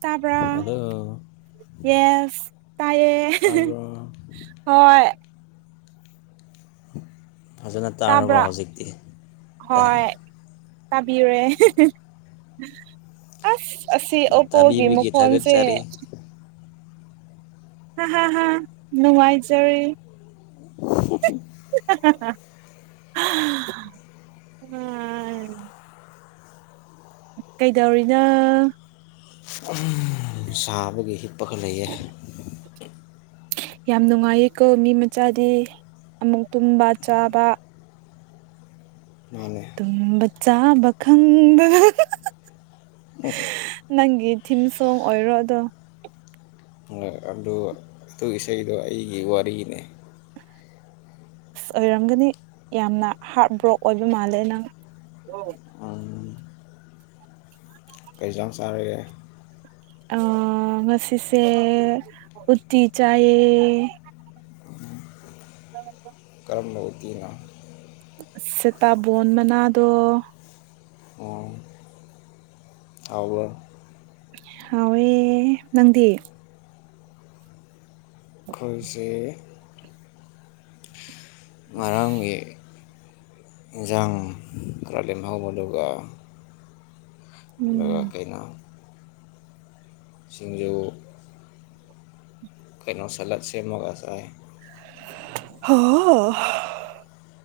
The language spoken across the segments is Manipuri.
ꯎꯝ ꯑꯂꯣ ꯌꯦꯁ ꯇꯥꯏꯌꯦ ꯇꯥꯕ꯭ꯔꯣ ꯍꯣꯏ ꯐꯖꯅ ꯇꯥꯔꯕ ꯇꯥꯕ꯭ꯔꯥ ꯍꯧꯖꯤꯛꯇꯤ ꯇꯥꯏ ꯇꯕꯤꯔꯨꯔꯦ ꯑꯁ ꯑꯁꯤ ꯑꯣꯞꯄꯣꯒꯤ ꯇꯥꯕꯤꯕꯒꯤ ꯃꯈꯣꯟꯁꯦ ꯊꯥꯒꯠꯆꯔꯤ ꯍꯥ ꯍꯥ ꯍꯥ ꯅꯨꯡꯉꯥꯏꯖꯔꯦ ꯎꯝ ꯀꯩꯗꯧꯔꯤꯅꯣ ꯁꯥꯕꯒꯤ ꯍꯤꯞꯄꯈ ꯂꯩꯌꯦ ꯌꯥꯝ ꯅꯨꯡꯉꯥꯏꯌꯦ ꯀꯧ ꯃꯤ ꯃꯆꯥꯗꯤ ꯑꯃꯨꯛ ꯇꯨꯝꯕ ꯆꯥꯕ ꯃꯥꯅꯦ ꯆꯥꯕꯈꯪꯗ ꯅꯪꯒꯤ ꯊꯤꯝ ꯁꯣꯡ ꯑꯣꯏꯔꯣ ꯑꯗꯣ ꯑꯗꯨꯒꯤ ꯏꯁꯩꯗꯣ ꯑꯩꯒꯤ ꯋꯥꯔꯤꯅꯤ ꯑꯁ ꯑꯣꯏꯔꯝꯒꯅꯤ ꯌꯥꯝꯅ ꯍꯥꯔꯠ ꯕ꯭ꯔꯣꯛ ꯑꯣꯏꯕ ꯃꯥꯜꯂꯦ ꯅꯪ ꯀꯩꯖꯣꯡ ꯆꯥꯔꯒꯦ ꯑ ꯉꯁꯤꯁꯦ ꯎꯠꯇꯤ ꯆꯌꯦ ꯍ ꯀꯝꯃꯇꯅ ꯁꯤꯇꯥꯕꯣꯟ ꯃꯅꯥꯗ ꯑꯕꯨ ꯍꯥꯎꯋꯦ ꯅꯪꯗꯤ ꯈꯣꯏꯁ ꯃꯥꯡꯒꯤ ꯥꯡ ꯐꯔꯥꯂꯤꯦꯝꯍꯥꯎ ꯎꯗ ꯂ ꯎꯝ ꯀꯩꯅ ꯁꯤꯡꯖꯣꯏ ꯀꯩꯅꯣ ꯁꯥꯂꯗ ꯁ ꯃꯒꯥꯁꯥꯏ ꯍ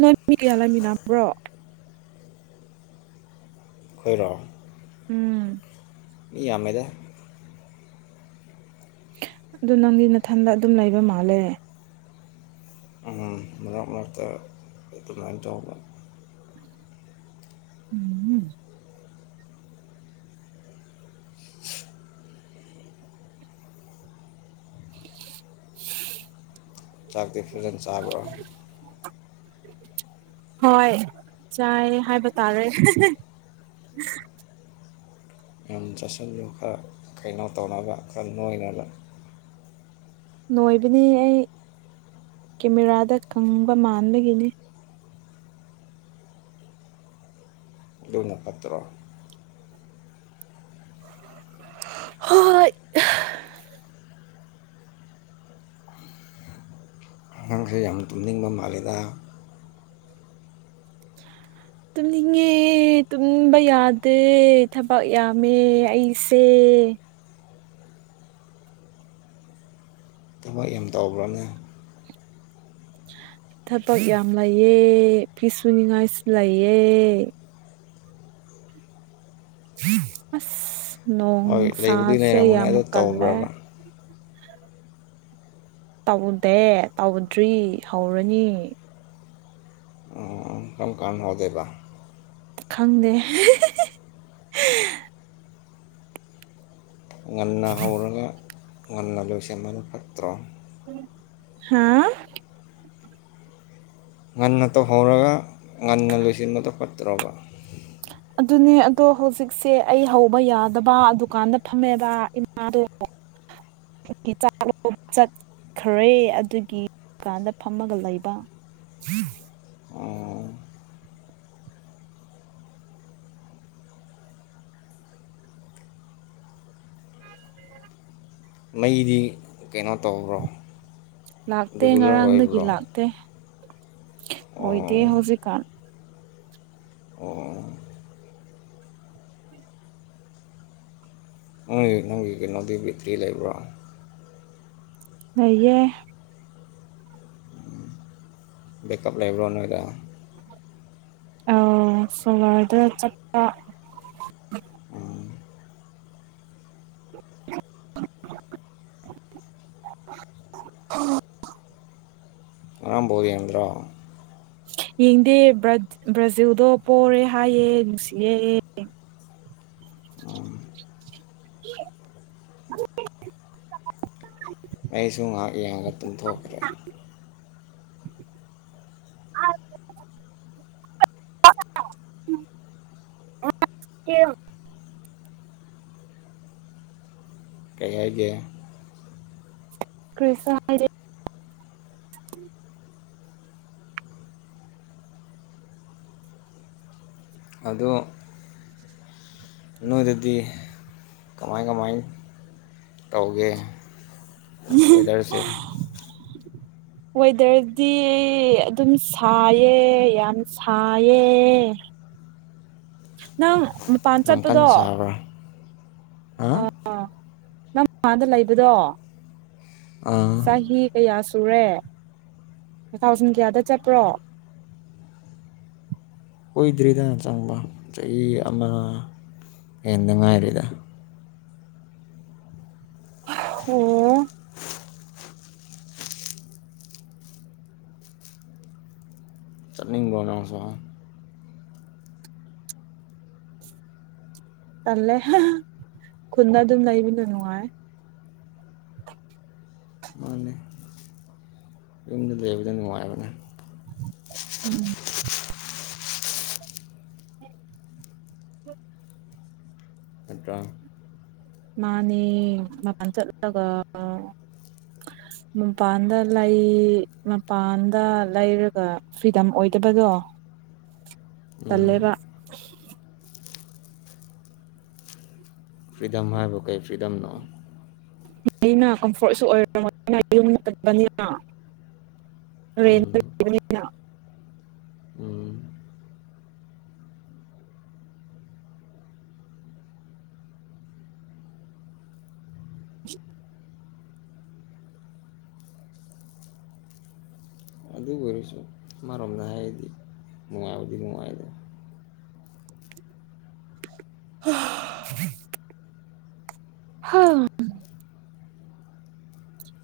ꯅꯣꯏ ꯃꯤ ꯀꯌꯥ ꯂꯩꯃꯤꯟꯅꯕ꯭ꯔꯣ ꯈꯣꯏꯔꯣ ꯎꯝ ꯃꯤ ꯌꯥꯝꯃꯦꯗ ꯑꯗꯨ ꯅꯪꯗꯤ ꯅꯊꯟꯗ ꯑꯗꯨꯝ ꯂꯩꯕ ꯃꯥꯜꯂꯦ [unintelligible] [unintelligible] ꯆꯥꯛꯇꯤ ꯐꯖꯅ ꯆꯥꯕꯔ [inaudible] ꯍꯣꯏ ꯆꯥꯏ ꯍꯥꯏꯕ ꯇꯥꯔꯦ ꯌꯥꯝ ꯆꯥꯁꯤꯜꯂꯨ ꯈꯔ ꯀꯩꯅꯣ ꯇꯧꯅꯕ ꯈꯔ ꯅꯣꯏꯅꯕ ꯅꯣꯏꯕꯅꯤ ꯑꯩ ꯀꯦꯃꯦꯔꯥꯗ ꯀꯪꯕ ꯃꯥꯟꯕꯒꯤꯅꯤ ꯗꯨꯅ ꯐꯠꯇꯔꯣ ꯍꯣꯏ ꯅꯪꯁꯦ ꯌꯥꯝ ꯇꯨꯝꯅꯤꯡꯕ ꯃꯥꯜꯂꯤꯗ [inaudible] ꯇꯨꯝꯅꯤꯡꯉꯦ ꯇꯨꯝꯅꯤꯡꯕ ꯌꯥꯗꯦ ꯊꯕꯛ ꯌꯥꯝꯃꯦ ꯑꯩꯁꯦ [unintelligible] ꯊꯕꯛ ꯌꯥꯝ ꯇꯧꯕ꯭ꯔꯅꯦ ꯊꯕꯛ ꯌꯥꯝ ꯂꯩꯌꯦ ꯐꯤꯁꯨꯨꯅꯤꯡꯉꯥꯏꯁꯨ ꯂꯩꯌꯦ ꯑꯁ ꯅꯣꯡ ꯍꯣꯏ ꯂꯩꯕꯨꯗꯤ ꯁꯥꯥꯁꯦ ꯂꯩꯔꯝꯒꯅꯤ ꯌꯥꯝ ꯑꯗꯨ ꯀꯜꯂꯦ ꯇꯧꯕ꯭ꯔꯕ ꯇꯧꯗꯦ ꯇꯧꯗ꯭ꯔꯤ ꯍꯧꯔꯅꯤ ꯑꯝ ꯀꯝꯀꯥꯟ ꯍꯧꯗꯣꯏꯕ ꯈꯪꯗꯦ ꯉꯟꯅ ꯍꯧꯔꯒ ꯉꯟꯅ ꯂꯣꯏꯁꯤꯟꯕꯅ ꯐꯠꯇ꯭ꯔꯣ ꯍꯥ ꯉꯟꯅ ꯇꯧꯍꯧꯔꯒ ꯉꯟꯅ ꯂꯣꯏꯁꯤꯟꯕꯗꯣ ꯐꯠꯇ꯭ꯔꯣꯕ ꯑꯗꯨꯅꯦ ꯑꯗꯣ ꯍꯧꯖꯤꯛꯁꯦ ꯑꯩ ꯍꯧꯕ ꯌꯥꯗꯕ ꯗꯨꯀꯥꯟꯗ ꯐꯝꯃꯦꯕ ꯏꯃꯥꯗꯣ [unintelligible] ꯀꯥꯟꯗ ꯐꯝꯃꯒ ꯂꯩꯕ [unintelligible] ꯃꯩꯗꯤ ꯀꯩꯅꯣ ꯇꯧꯕ꯭ꯔꯣ ꯂꯥꯛꯇꯦ ꯔꯤꯒꯨꯂꯔ ꯉꯔꯥꯡꯗꯒꯤ ꯑꯣꯏꯕ꯭ꯔꯣ ꯂꯥꯛꯇꯦ ꯑꯣꯏꯗꯦ ꯍꯧꯖꯤꯛꯀꯥꯟ ꯑꯣ ꯑꯣꯏ ꯅꯪꯒꯤ ꯀꯩꯅꯣꯗꯤ ꯕꯦꯇꯔꯤ ꯂꯩꯕ꯭ꯔꯣ ꯂꯩꯌꯦ ꯕꯦꯛꯑꯞ ꯂꯩꯕ꯭ꯔꯣ ꯅꯣꯏꯗ ꯑꯧ ꯁꯣꯂꯔꯗ ꯆꯞꯄ [unintelligible] ꯉꯔꯥꯡꯕ ꯕꯣꯜ ꯌꯦꯡꯗꯔꯣ ꯌꯦꯡꯗꯦ ꯕꯔꯥ ꯕ꯭ꯔꯥꯖꯤꯜꯗꯣ ꯄꯣꯔꯦ ꯍꯥꯏꯌꯦ ꯅꯨꯡꯁꯤꯌꯦ [unintelligible] [inaudible] ꯑꯩꯁꯨꯨ ꯉꯥꯛ ꯌꯦꯡꯉꯥꯒ ꯇꯨꯝꯊꯣꯛꯈ꯭ꯔꯦ [unintelligible] [inaudible] ꯀꯩ ꯍꯥꯏꯒꯦ ꯀ꯭ꯔꯤꯁꯨ ꯍꯥꯏꯗꯦ ꯑꯗꯣ ꯅꯣꯏꯗꯗꯤ ꯀꯃꯥꯏ ꯀꯃꯥꯏ ꯇꯧꯒꯦ ꯋꯦꯗꯔꯁꯦ [inaudible] ꯋꯦꯗꯔꯗꯤ ꯑꯗꯨꯝ ꯁꯥꯏꯌꯦ ꯌꯥꯝ ꯁꯥꯏꯌꯦ ꯅꯪ ꯃꯄꯥꯟ ꯌꯥꯝ ꯀꯟ ꯆꯠꯄꯗꯣ ꯁꯥꯕ꯭ꯔꯥ ꯍꯥ ꯑ ꯅꯪ ꯃꯃꯥꯟꯗ ꯂꯩꯕꯗꯣ ꯑꯥ ꯆꯍꯤ ꯀꯌꯥ ꯁꯨꯔꯦ ꯊꯥꯎꯖꯟ ꯀꯌꯥꯗ ꯆꯠꯄ꯭ꯔꯣ [unintelligible] ꯀꯨꯏꯗ꯭ꯔꯤꯗ ꯆꯪꯕ ꯆꯍꯤ ꯑꯃ ꯍꯦꯟꯅ ꯉꯥꯏꯔꯤꯗ ꯑꯣꯝ ꯑꯅꯥꯡ ꯁ ꯇꯜꯂꯦ ꯈꯨꯜꯗ ꯑꯗꯨꯝ ꯂꯩꯕꯅ ꯅꯨꯡꯉꯥꯏ ꯃꯥꯅꯦ ꯌꯨꯝꯗ ꯂꯩꯕꯗ ꯅꯨꯡꯉꯥꯏꯕꯅꯦ ꯎꯝ [unintelligible] ꯅꯠꯇ꯭ꯔꯥ ꯃꯥꯅꯦ ꯃꯥꯄꯜ ꯆꯠꯂꯒ ꯃꯄꯥꯟꯗ ꯂꯩ ꯃꯄꯥꯟꯗ ꯂꯩꯔꯒ ꯐ꯭ꯔꯤꯗꯝ ꯑꯣꯏꯗꯕꯗꯣ ꯎꯝ ꯇꯂꯦꯕ ꯐ꯭ꯔꯤꯗꯝ ꯍꯥꯢꯕꯨ ꯀꯥꯔꯤ ꯐ꯭ꯔꯤꯗꯝꯅꯣ ꯂꯩ [inaudible] ꯅ ꯀꯝꯐꯣꯔꯠꯁꯨ ꯑꯣꯏꯝꯔꯕꯅꯤꯅ ꯌꯨꯝꯟꯕꯅꯤꯅ ꯔꯦꯟ ꯎꯝ ꯎꯝ [unintelligible] ꯑꯗꯨꯕꯨ ꯑꯣꯏꯔꯁꯨ ꯑꯃꯔꯣꯝꯗ ꯍꯥꯏꯔꯗꯤ ꯅꯨꯡꯉꯥꯏꯕꯗꯤ ꯅꯨꯡꯉꯥꯏꯗ [unintelligible] ꯍꯥ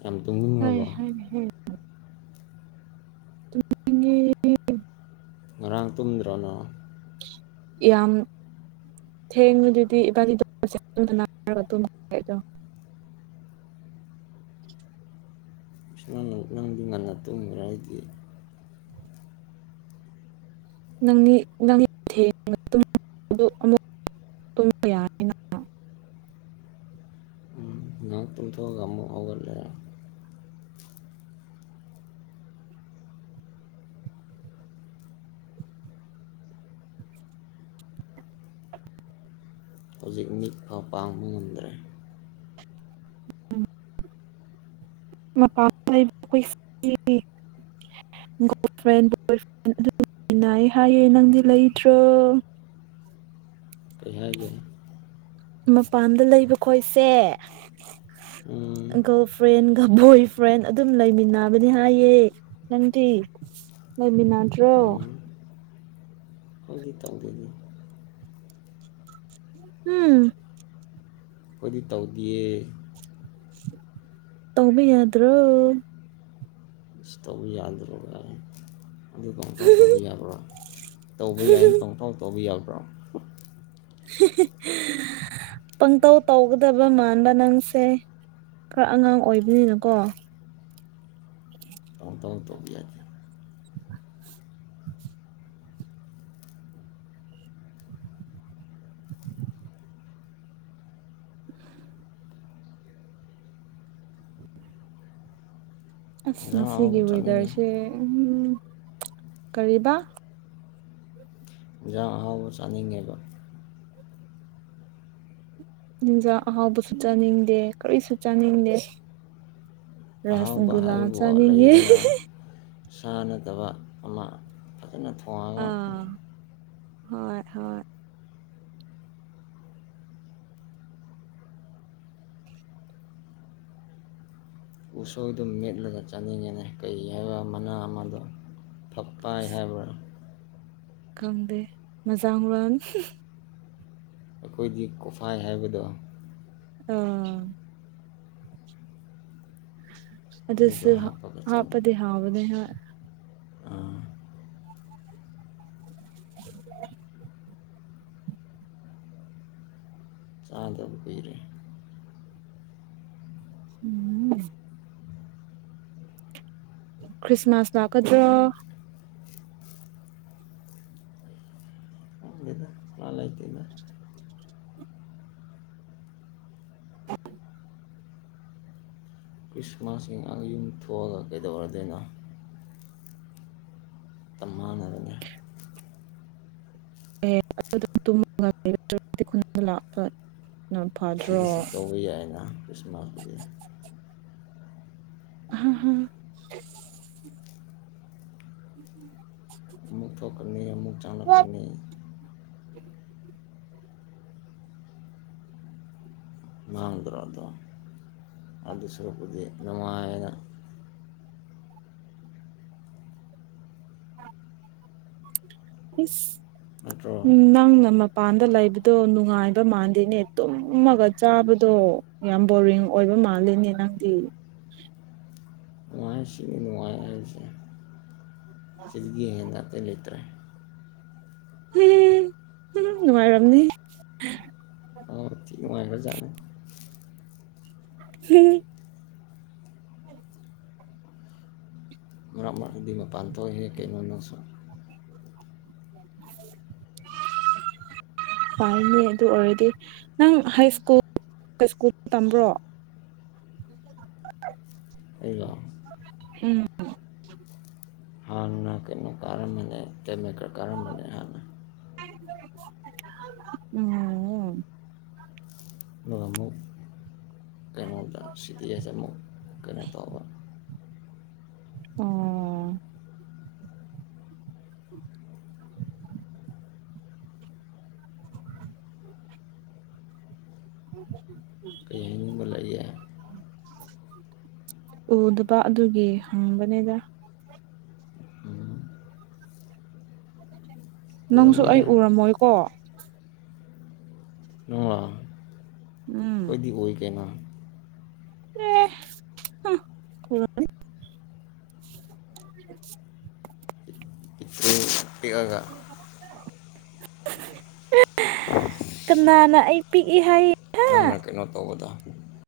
ꯌꯥꯝ ꯍꯣꯏ ꯇꯨꯝꯅꯤꯡꯉꯕꯣ ꯍ [inaudible] ꯇ [inaudible] ꯉꯔꯥꯡ ꯇꯨꯝꯗ꯭ꯔꯅꯣ ꯅꯪ ꯌꯥꯝ ꯊꯦꯡꯅ ꯑꯗꯨꯗꯤ ꯏꯕꯥꯗ ꯑꯗꯨ [inaudible] [unintelligible] ꯑꯁ ꯅꯪ ꯅꯪꯗꯤ ꯉꯟꯅ ꯇꯨꯝꯒ꯭ꯔꯦ ꯑꯩꯗꯤ ꯅꯪ ꯗꯤ ꯊꯦꯪꯅꯥ ꯇꯨꯝꯕꯗꯣ [inaudible] [unintelligible] ꯇꯨꯝꯊꯣꯛꯑꯒꯥ ꯑꯃꯨꯛ ꯍꯧꯒꯠꯂꯤ ꯍꯧꯖꯤꯛ ꯃꯤꯠ ꯐꯥꯎ ꯄꯥꯡꯕ ꯉꯝꯗ꯭ꯔꯦ ꯃꯄꯥꯥ [inaudible] ꯒꯥꯔꯜ ꯐ꯭ꯔꯦꯟ ꯕꯣꯏ ꯐ꯭ꯔꯦꯟ ꯑꯗꯨꯟꯅ ꯑꯩ ꯍꯥꯏꯌꯦ ꯅꯪꯗꯤ ꯂꯩꯇ꯭ꯔꯣ [inaudible] [unintelligible] ꯀꯩ ꯍꯥꯢꯀꯦ ꯃꯄꯥꯟꯗ ꯂꯩꯕ ꯈꯣꯏꯁꯦ ꯎꯝ ꯒꯔꯜ ꯐ꯭ꯔꯦꯟꯒ ꯕꯣꯏ ꯐ꯭ꯔꯦꯟ ꯑꯗꯨꯝ ꯂꯩꯃꯤꯟꯅꯕꯅꯤ ꯍꯥꯏꯌꯦ ꯅꯪꯗꯤ ꯂꯩꯃꯤꯟꯅꯗ꯭ꯔꯣ ꯎꯝ ꯑꯩꯈꯣꯏꯗꯤ ꯇꯧꯗꯦꯗ ꯎꯝ ꯑꯩꯈꯣꯏꯗꯤ ꯇꯧꯗꯦꯌꯦ ꯇꯥꯎꯕ ꯌꯥꯗ꯭ꯔꯣ ꯇꯧ ꯌꯥꯗꯔꯦꯗ ꯄꯥꯪꯇꯧ ꯇꯧꯕꯥ ꯌꯥꯕꯔꯣ ꯇꯧꯕꯥ ꯌꯥꯏꯅꯥ ꯄꯪꯇꯧ ꯇꯧꯕꯥ ꯌꯥ ꯄꯪꯇꯧ ꯇꯧꯒꯗꯕ ꯃꯥꯟꯕ ꯅꯪꯁꯦ ꯈꯔ ꯑꯉꯥꯡ ꯑꯣꯏꯕꯅꯤꯅꯀꯣ ꯎꯝ [inaudible] ꯄꯪꯇꯧ ꯇꯧꯕꯥ ꯌꯥꯗꯦ [unintelligible] [unintelligible] ꯑꯁ ꯏꯟꯖꯥꯡ ꯑꯍꯥꯎꯕ ꯉꯁꯤꯒꯤ ꯆꯥꯅꯤꯡꯉꯦ ꯋꯦꯗꯔꯁꯦ ꯎ ꯀꯔꯤꯕ ꯑꯥꯍꯥꯎꯕ ꯆꯥꯅꯤꯡꯉꯦꯕꯣ ꯍꯤꯟꯖꯥꯛ ꯑꯍꯥꯎꯕꯁꯨ ꯆꯥꯅꯤꯡꯗꯦ ꯀꯔꯤꯁꯨ ꯆꯥꯅꯤꯡꯗꯦ ꯑꯍꯥꯎꯕ ꯔꯁꯒꯨꯂꯥ ꯍꯥꯏꯕꯕꯨ ꯆꯅꯤꯉꯦ ꯂꯩꯗꯅ ꯁꯥ ꯅꯥꯇꯕ ꯑꯃꯥ ꯐꯖꯅꯥ ꯊꯣꯡꯉꯒꯥ ꯑꯥ ꯍꯣꯏ ꯍꯣꯏ ꯎꯁꯣꯏꯗꯨꯝ ꯃꯦꯠꯂꯒ ꯆꯥꯅꯤꯡꯉꯦꯅꯤ ꯀꯩ ꯍꯥꯏꯕ ꯃꯅꯥ ꯑꯃꯗꯣ ꯐꯛꯐꯥꯏ ꯍꯥꯏꯕꯔꯥ ꯈꯪꯗꯦ ꯃꯖꯥꯡ ꯋꯥꯣꯟ [inaudible] ꯑꯩꯈꯣꯏꯒꯤ ꯀꯣꯐꯥꯏ ꯍꯥꯏꯕꯗꯣ ꯑꯥ ꯑꯗꯨꯗꯣ ꯑꯗꯨꯗꯁꯨ ꯍꯥꯞꯄꯒ ꯆꯥꯅꯤ. ꯍꯥꯞꯄꯗꯤ ꯍꯥꯥꯎꯕꯅꯦ ꯍꯥ [inaudible] ꯆꯥꯗ ꯄꯤꯔ ꯎꯝ ꯈ꯭ꯔꯤꯁꯃꯥꯁ ꯂꯥꯛꯀꯗ꯭ꯔꯣ ꯈꯪꯗꯦꯗ ꯄ꯭ꯂꯥꯟ ꯂꯩꯇꯦꯗ ꯈ꯭ꯔꯤꯁꯃꯥꯁꯁꯤꯡ ꯌꯨꯝ ꯊꯣꯛꯑꯒ ꯀꯩꯗꯧꯔꯗꯣꯏꯅꯣ ꯇꯃꯅꯗꯅꯦ [unintelligible] ꯁꯤꯒꯤꯁꯤ ꯇꯧꯕ ꯌꯥꯏꯅ ꯈ꯭ꯔꯤꯁꯃꯥꯁꯇꯗꯤ ꯑꯝ ꯍꯝ ꯃꯨ ꯊꯣꯛꯅꯤ ꯃꯨ ꯍꯥ ꯆꯥꯥꯟꯅꯤ ꯃꯥꯡꯗ꯭ꯔꯗꯄꯥꯏ ꯅꯠꯇ꯭ꯔꯣ ꯎꯝ ꯅꯪ ꯅ ꯃꯄꯥꯟꯗ ꯂꯩꯕꯗꯣ ꯅꯨꯡꯉꯥꯏꯕ ꯃꯥꯟꯗꯦꯅꯦ ꯇꯨꯝꯃꯒ ꯆꯥꯕꯗꯣ ꯌꯥꯝ ꯕꯣꯔꯤꯡ ꯑꯣꯏꯕ ꯃꯥꯂꯦꯅꯤꯅꯥꯗꯤ ꯅꯨꯡꯉꯥꯏ ꯁꯤ ꯅꯨꯡꯉꯥꯏ ꯍꯥꯏꯁꯦ ꯆꯠꯒꯤ ꯍꯦꯟꯅ ꯆ ꯂꯩꯇ꯭ꯔꯦ ꯎꯝ ꯎꯝ ꯅꯨꯡꯉꯥꯏꯔꯝꯅꯤ ꯅꯨꯡꯉꯥꯏꯕꯖꯅ ꯍꯤ ꯃꯔꯥꯡ ꯃꯔꯗꯤ ꯃꯄꯥꯟ ꯊꯣꯛꯏꯦꯛ ꯀꯩꯅꯣ ꯅꯁꯨ [inaudible] ꯐꯅꯤ ꯑꯗꯨ ꯑꯣꯏꯔꯗꯤ ꯅꯪ ꯍꯥꯏ ꯁ꯭ꯀꯨꯜ ꯁ꯭ꯀꯨꯜ ꯇꯝꯕ꯭ꯔꯣ ꯑꯩꯒꯣ ꯎꯝ ꯀꯔ ꯀꯝ ꯃꯅꯦ ꯍꯥꯏꯅ ꯎꯝ ꯑꯗꯨꯒ ꯑꯃꯨꯛ ꯀꯩꯅꯣꯗ ꯁꯤ ꯗꯤ ꯑꯦꯁ ꯑꯃꯨꯛ ꯀꯩꯅꯣ ꯇꯧꯕ ꯑꯣ ꯀ ꯃꯂꯦ ꯎꯗꯕ ꯑꯗꯨꯒꯤ ꯍꯪꯕꯅꯦꯗ ꯅꯪꯁꯨ ꯑꯩ ꯎꯔꯝꯃꯣꯏꯗ ꯎꯔꯝꯃꯣꯏꯀꯣ ꯅꯪꯂꯣ ꯎꯝ ꯑꯩꯈꯣꯏꯗꯤ ꯑꯣꯏꯒꯦꯅ ꯑꯦ ꯑ ꯀ [inaudible] ꯑꯉ ꯀꯅꯥꯅ ꯑꯩ ꯄꯤꯛꯏ ꯍꯥꯏꯌꯦ ꯅꯪꯅ ꯀꯩꯅꯣ ꯇꯧꯕꯗ